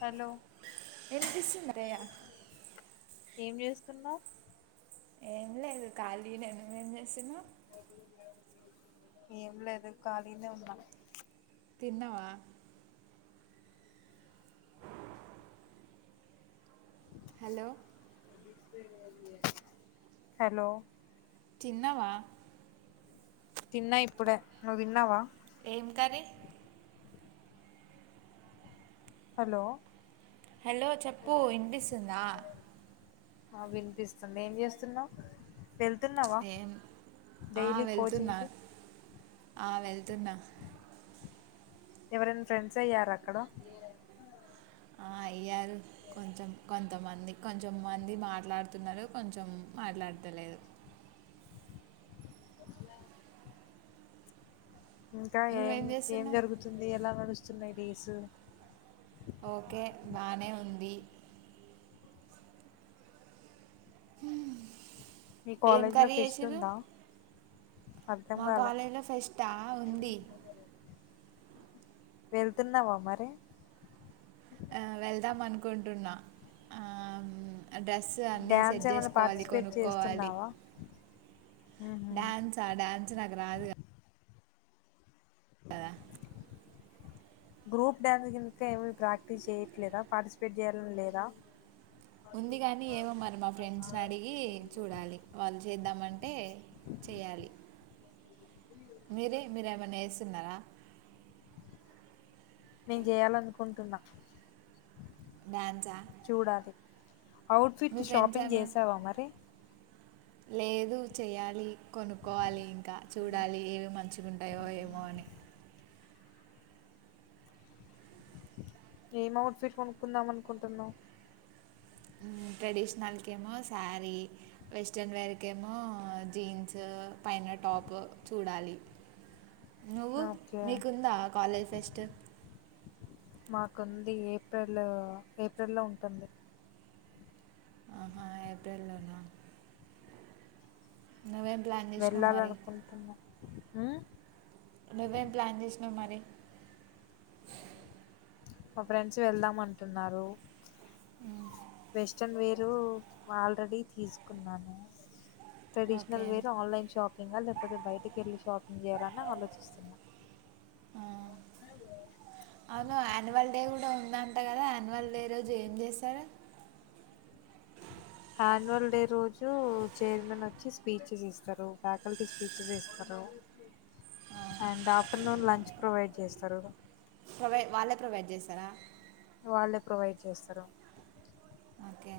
Hello వినిపిస్తుంది అత్తయ్య ఏం చేస్తున్నావు? ఏం లేదు ఖాళీ నేను ఏం చేసిన. ఎం లేదు కాలినే ఉన్నా. తిన్నావా. హలో హలో చిన్నవా తిన్నా ఇప్పుడె నువ్వు తిన్నావా? ఏం కర్రీ? హలో హలో చెప్పు ఇనిపిస్తుందా? ఆ వినిపిస్తుంది ఏం చేస్తున్నావ్? వెళ్తున్నావా ఏం ఆ, డైలీ వెళ్తున్నా కోచింగ్కి ఆ వెళ్తున్నా ఎవరైనా ఫ్రెండ్స్ అయ్యార అక్కడ ఆ, అయ్యారు కొంచెం కొంతమంది. కొంచెంమంది మాట్లాడుతున్నారు, కొంచెం మాట్లాతలేదు. ఏలా ఇంకా ఏం నువ్వేం ఏం చేస్తున్నావు జరుగుతుంది ఎలా నడుస్తు చున్నాయ్ డేసు ఓకే బానే ఉంది. మ్మ్ మీ కాలేజ్ లో ఫెస్ట్ ఉందా. అర్థం మా కాలే కాలేజీలో ఫెస్ట్ ఆ ఉంది వెళ్తున్నావా మరి ఆ వెళ్దాం అనుకుంటున్నా ఆ డ్రెస్ అన్నీ డ్యాన్స్ సెట్ ఏమైనా చేసుకోవాలి పార్టిసిపేట్ కొనుక్కోవాలి చేస్తున్నావా డాన్స్ ఆ డన్స్ నాకు రాదుగా గ్రూప్ డ్యాన్స్ కిందక ఏమి ప్రాక్టీస్ చేయట్లేదా పార్టిసిపేట్ చేయాలడం లేదా ఉంది కానీ ఏమో మరి మా ఫ్రెండ్స్ నీ అడిగి చూడాలి వాళ్ళు చేద్దామంటే చేయాలి. మీరే మీరేమైన్నా వేస్తున్నారా. నేను చెయాలనుకుంటున్నా. డాన్స్ ఆ అవుట్ ఫిట్ షాపింగ్ చేసావా మరి? లేదు చెయాలి కొనుక్కోవాలి ఇంకా చూడాలి ఏవి మంచిగాంటాయో ఏమో అని. ఏం ఔట్ ఫిట్ కొనుక్కుందాం అనుకుంటున్నావు. ట్రెడిషనల్కేమో శారీ వెస్ట్రన్ వేర్కేమో జీన్స్ పైన టాప్ చూడాలి నువ్వు ఓకే మీకుందా కాలేజ్ ఫెస్ట్ మాకుంది ఏప్రిల్ ఏప్రిల్ల్లో ఉంటుంది ఆహా ఏప్రిల్లోనా నువ్వేం ప్లాన్ చేసినావు మరి వెళ్ళాలనుకుంటున్నా ఆ నువ్వేం ప్లాన్ చేసినావు మరి మా ఫ్రెండ్స్ వెళ్దాం అంటున్నారు వెస్ట్రన్ వేరు ఆల్రెడీ తీసుకున్నాను okay traditional wear online shopping లేకపోతే బయటికి వెళ్ళి షాపింగ్ చేయాలని ఆలోచిస్తున్నా ఆ, అవును యాన్యువల్ డే కూడా ఉందంట కదా యాన్యువల్ డే రోజు ఏం చేస్తారు యాన్యువల్ డే రోజు చైర్మన్ వచ్చి స్పీచెస్ ఇస్తారు ఫ్యాకల్టీ స్పీచెస్ ఇస్తారు అండ్ ఆఫ్టర్నూన్ లంచ్ ప్రొవైడ్ చేస్తారు ప్రొవై వాళ్ళే ప్రొవైడ్ చేస్తారా వాళ్ళే ప్రొవైడ్ చేస్తారు ఓకే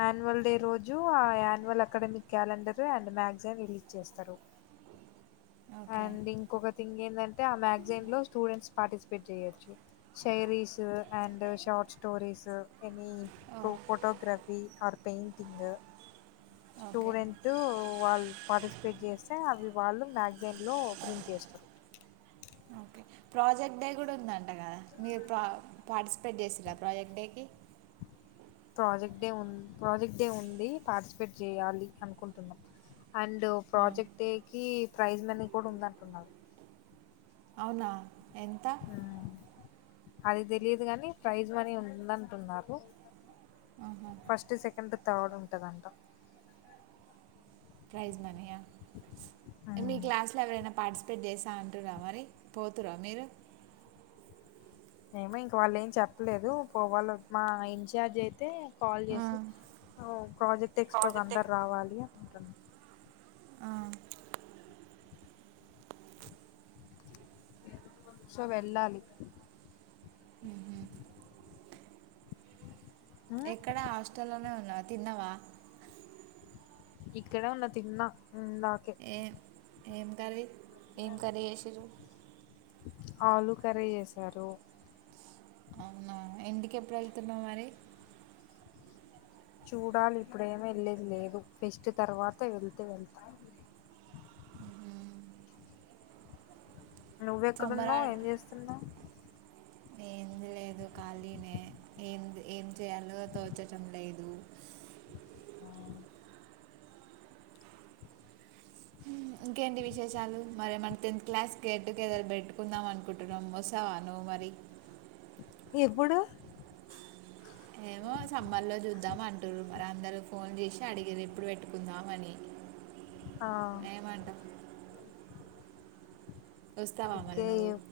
యాన్యువల్ డే రోజు ఆ annual academic calendar and magazine release చేస్తారు ఓకే అండ్ ఇంకొక థింగ్ ఏంటంటే ఆ మ్యాగ్జైన్ లో స్టూడెంట్స్ పార్టిప షీస్ చేయొచ్చు శేరష్ ఈజ్ అండ్ షార్ట్ స్టోరీస్ ఎని ఓ ప్రో photograph or painting okay student వాళ్ళు పార్టిసిపేట్ చేస్తే అవి వాళ్ళు రాజ్ న్ లో ప్రింట్ చేస్తురు ఓకే ప్రాజెక్ట్ డే కూడా ఉందం ట గా మీరు ప్రా పాార్టిసిపేట్ చేసిలా ప్రాజెక్ట్ డేకి ప్రాజెక్ట్ డే ఉ ప్రాజెక్ట్ డే ఉంది పార్టిసిపేట్ చేయాలి అనుకుంటున్నాం అండ్ ఆ, ప్రాజెక్ట్ డే కీ ప్రైజ్ మనీ కూడా ఉందంటున్నరు అవునా ఎంత అది తెలియదు గాని ప్రైజ్ మనీ ఉందంటున్నారు ఆహా. ఫస్ట్ సెకండ్ తాడ్ పెట్టదంట ప్రైజ్ మనీయా త అంటురా మరి పోతురా మీరు ఏమో ఇంక వాళ్ళు ఏం చెప్పలేదు పోవాళ్ళ మా ఇన్ఛార్జ్ అయితే కాల్ ఆ, చేసి ఒ ప్రాజెక్ట్ ఎక్స్పో అందరు రావాలి ఇంట్లన్ ఆ సో వెళ్ళాలి ఉహు ఎక్కడ హాస్టల్లో లోనే ఉన్నావా తిన్నవా ఇక్కడే ఉన్న తిన్నా ఇందాకే ఏ ఏం కర్రి ఏం కర్రి చేశిర్రు ఆలు కర్రీ చేసారు అవునా ఇంటికి ఎప్పుడు వెళ్తున్నావు మరి చూడాలి ఇప్పుడేమేళ్ళేది లేదు ఫెస్ట్ తర్వాత వెళ్తే వెళ్తా నువ్వు సమ్మర్ ఎక్కడున్నావ్ ఏం చేస్తున్నావ్ ఏం లేదు కా ఎం చేయలో తోచటం లేదు ఇంకేంటి విశేషాలు మరి మన టెన్త్ క్లాస్ గేట్టుగెదర్ పెట్టుకుందాం అనుకుంటున్నాం వస్తవా నువ్వు మరి ఎప్పుడూ ఏమో సమ్మర్ లో చూద్దాం అను కుంటురు మరి అందరూ ఫోన్ చేసి అడిగిర్రు ఎప్పుడు పెట్టుకుందామని ఆ ఎమంటవ్ మరి ఓకే నువ్వు ఎప్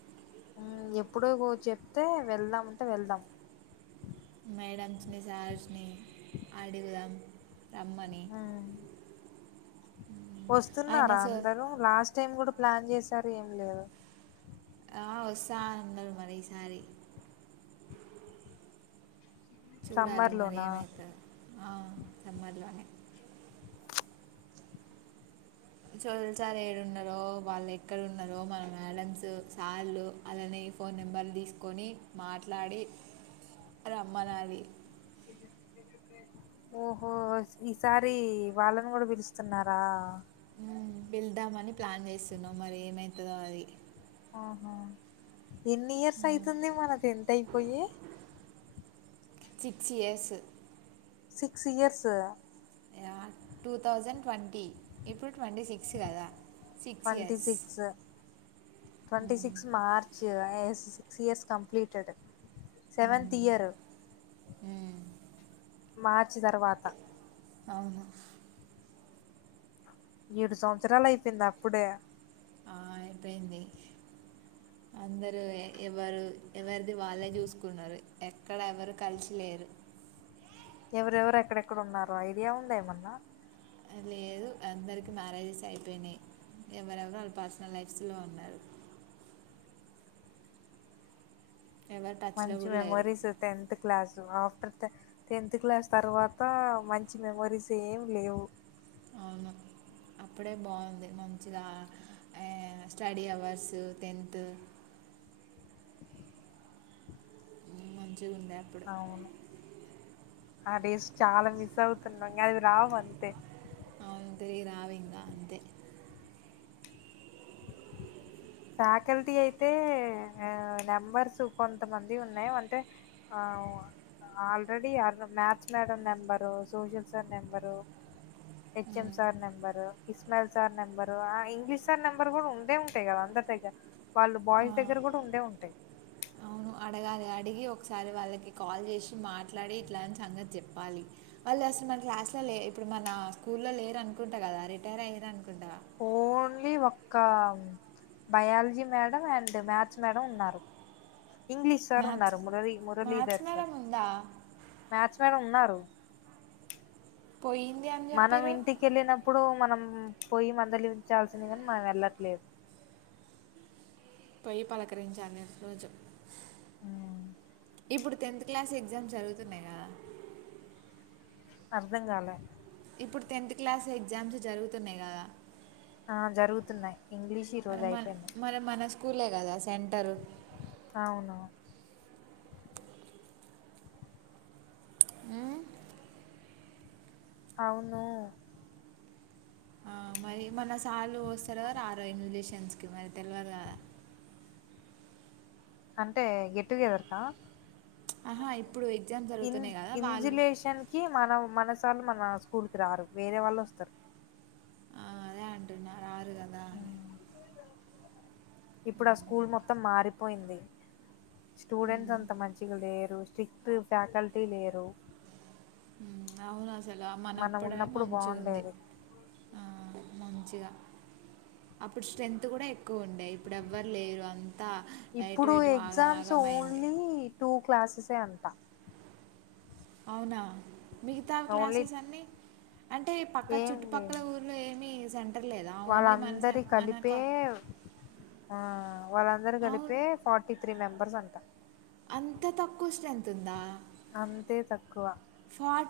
ఉమ్ ఎప్ ఎప్పుడో చెప్తే వెళ్దాం అంటే వెళ్దాం మేడమ్స్ నీ సార్స్ నీ అడుగుదాం రమ్మనీ ఉమ్. వస్తున్నారా అందరూ లాస్ట్ టైం కూడా ప్లాన్ చేసారు ఏం లేదు ఆ వస్తా అన్నారు మరి ఈసారి చూడాలి సమ్మర్ మరి లోనా ఏమయితదో అవును సమ్మర్లానె చోదల్ సార్ ఏడున్నారో వాళ్ళు ఎక్కడన్నారో మన మ్యాడమ్స్ సార్లు అలానే ఈ ఫోన్ నెంబర్లు తీసుకొని మాట్లాడి రమ్మనాలి ఓహో ఈసారి వాళ్ళను కూడా పిలుస్తున్నారా పిళ్దామని ప్లాన్ చేస్తున్నాం మరి ఏమైతాదో అది ఓహో ఎన్ని ఇయర్స్ అయితుంది మన టేంత్ అయిపోయి సిక్స్ ఇయర్స సిక్స్ ఇయర్స్ అ టూ తౌసండ్ ట్వంటీ ఇప్ twenty years six twenty six March yes six years completed seventh year hmm మార్చి తర్వాత అవును ఏడు సంవత్సరాలు అయిపోయింది అప్పుడే ఆ అయిపోయింది అందరూ ఎవరు ఎవరిది వాళ్ళే చూసుకున్నారు ఎక్కడ ఎవరు కలిసి లేరు ఎవరెవరు ఎక్కడెక్కడ ఉన్నారో ఐడియా ఉంద ఏమన్నా లేదు అందరికి మ్యారేజెస్ అయిపోయినాయి ఎవరెవరు వాళ్ళ పర్సనల్ లైఫ్స్ లో ఉన్నారు ఎవరు టచ్లో మంచి కూడా లేరు memories tenth class after tenth class తర్వాత మంచి మె మెమోరీస్ ఏమి లేవు అవును అప్పుడే బాగుంది మంచిగా ఆ స్టడీ అవర్స్ టెన్త్ మంచిగా ఉండే అప్పుడు అవును ఆ డేస్ చాలా మిస్ అవుతున్నాం అది రావు అంతే అవును తిరిగి రావింకాఅంతే ఫ్యాకల్టీ అయితే నెంబర్స్ కొంతమంది ఉన్నాయి అంటే ఆ already maths madam number social sir number HM sir number Ismail sir number English sir number కూడా ఉండే ఉంటాయి కదా అందరు దగ్గ వాళ్ళు బాయ్స్ దగ్గర గూడా ఉండే ఉంటాయి అడగా అడిగి ఒకసారి వాళ్ళకి కాల్ చేసి మాట్లాడి ఇట్లాని సంగతి చెప్పాలి వాళ్ళు అసలు మన క్లాస్ లో ఇప్పుడు మన స్కూల్లో లేరు అనుకుంటే కదా రిటైర్ అయ్యారు అను కుండా ఒక biology madam and maths madam ఉన్నారు ఇంగ్లీష్ సార్ మ్యాథ్స్ ఉన్నారు Murali maths Muralidhar sir madam ఉందా మ్యాథ్స్ మేడం ఉన్నారు పోయింది అని మనం చెప్పారు ఇంటికి వెళ్ళినప్పుడు మనం పోయి మందలించాల్సిందిగాని మనం వెళ్ళట్లేదు పొయి పలకరించాను రోజు అవును ఇప్పుడు టెన్త్ క్లాస్ ఎగ్జామ్ జరుగుతున్నాయి కదా అర్ధం కాలే ఇప్పుడు టెన్త్ క్లాస్ ఎగ్జామ్స్ జరుగుతున్నాయి కదా ఆ జరుగుతున్నాయి ఇంగ్లీష్ ఈ రోజు అవును అయిపోయింది మరి మన స్కూ స్కూలే కదా సెంటర్ అవును మ్మ్ అవును ఆ మరి మన సార్లు వస్తారు కదా రార ఇన్వ్ లేష ఫ్రెండ్స్ కి మరి తెలవదా అంటే గెట్ టుగెదర్ కా ఆహా ఇప్ప్ ఇన్ ఇన్జులేషన్ కి మనం మన స్కూ సార్లు మన స్కూలుకి రారు వేరే వాళ్ళు వస్తారు ఆ, అదే అంటున్నా రారు కదా అని ఇప్పుడు ఆ స్కూల్ మొత్తం మారిపోయింది స్టూడెంట్స్ ఉమ్, అంత మంచిగా లేేరు స్క్రిక్ట్ ఫ్యాకల్టీ లేరు అవును అసలు మనం మనప్పుడే ఉన్నప్పుడు మంచిగా ఉంది బాగుండేది మంచిగా అప్పుడు స్ట్రెంత్ కూడా ఎక్కువ ఉండే ఇప్పుడు ఎవ్వరు లేరు ఎటు ఇప్పుడు ఎటు ఆగం ఎగ్జామ్స్ ఆగం అయింది ఓన్లీ టూ క్లాసెసే అం ంటా అవునా మిగతా ఓన్లీ క్లాసెస్ అన్ని అంటే పక్క చుట్టుపక్కల ఊర్లో ఏమి వాళ్ళందరు కలిపే కా- ఆ వాళ్ళందరు అవును కలిపే ఫార్టీ త్రీ మెంబర్ బర్స్ అంటా అంత తక్కువ స్ట్రెంత్ ఉందా అంతే తక్కువ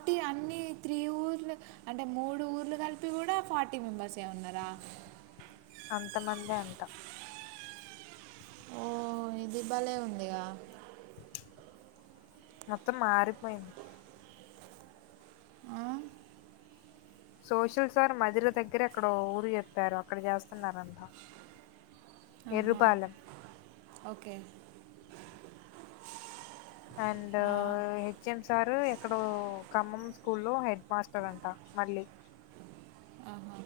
ఫార్టీ అన్ని త్రీ ఊర్లు అంటే మూడు ఊర్లు కలిపి కూడా ఫార్టీ మెంబర్స్ఏ ఉన్నారా అంత మందే అంట ఓ ఇది భలే ఉందిగా మొత్తం మారిపోయింది ఆ? సోషల్ సార్ మదిరి దగ్గర ఏక్కడో ఊరు చెప్పారు అక్కడ చేస్తున్నారంట ఆహా ఎర్రుపాలెం ఓకే అండ్ ఆ, హెచ్. ఎం సారు ఎక్కడో ఖమ్మం స్కూల్ లో హెడ్ మాస్టర్ అంట. మళ్ళీ ఆహా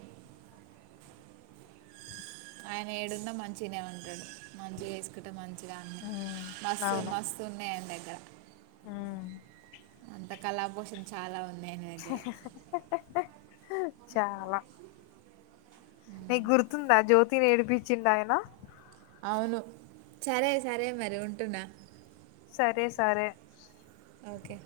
ఆయన ఏడున్నా మంచినే ఉంటాడు. మంచిగా చేసుకుంటే మంచ్ చిగన్నె మ్మ్ మస్తు మస్తు ఉన్నాయందగ్ గరా ఆ అంత కళాపోషన చాలా ఉంద్ చ్ చాలా నిక్ గుర్తుందా జ్యోత్ తీన్ ఏడిపించిండాయన అవును సరే సరే మరి ఉంటున్నా. సరే సరే ఓకే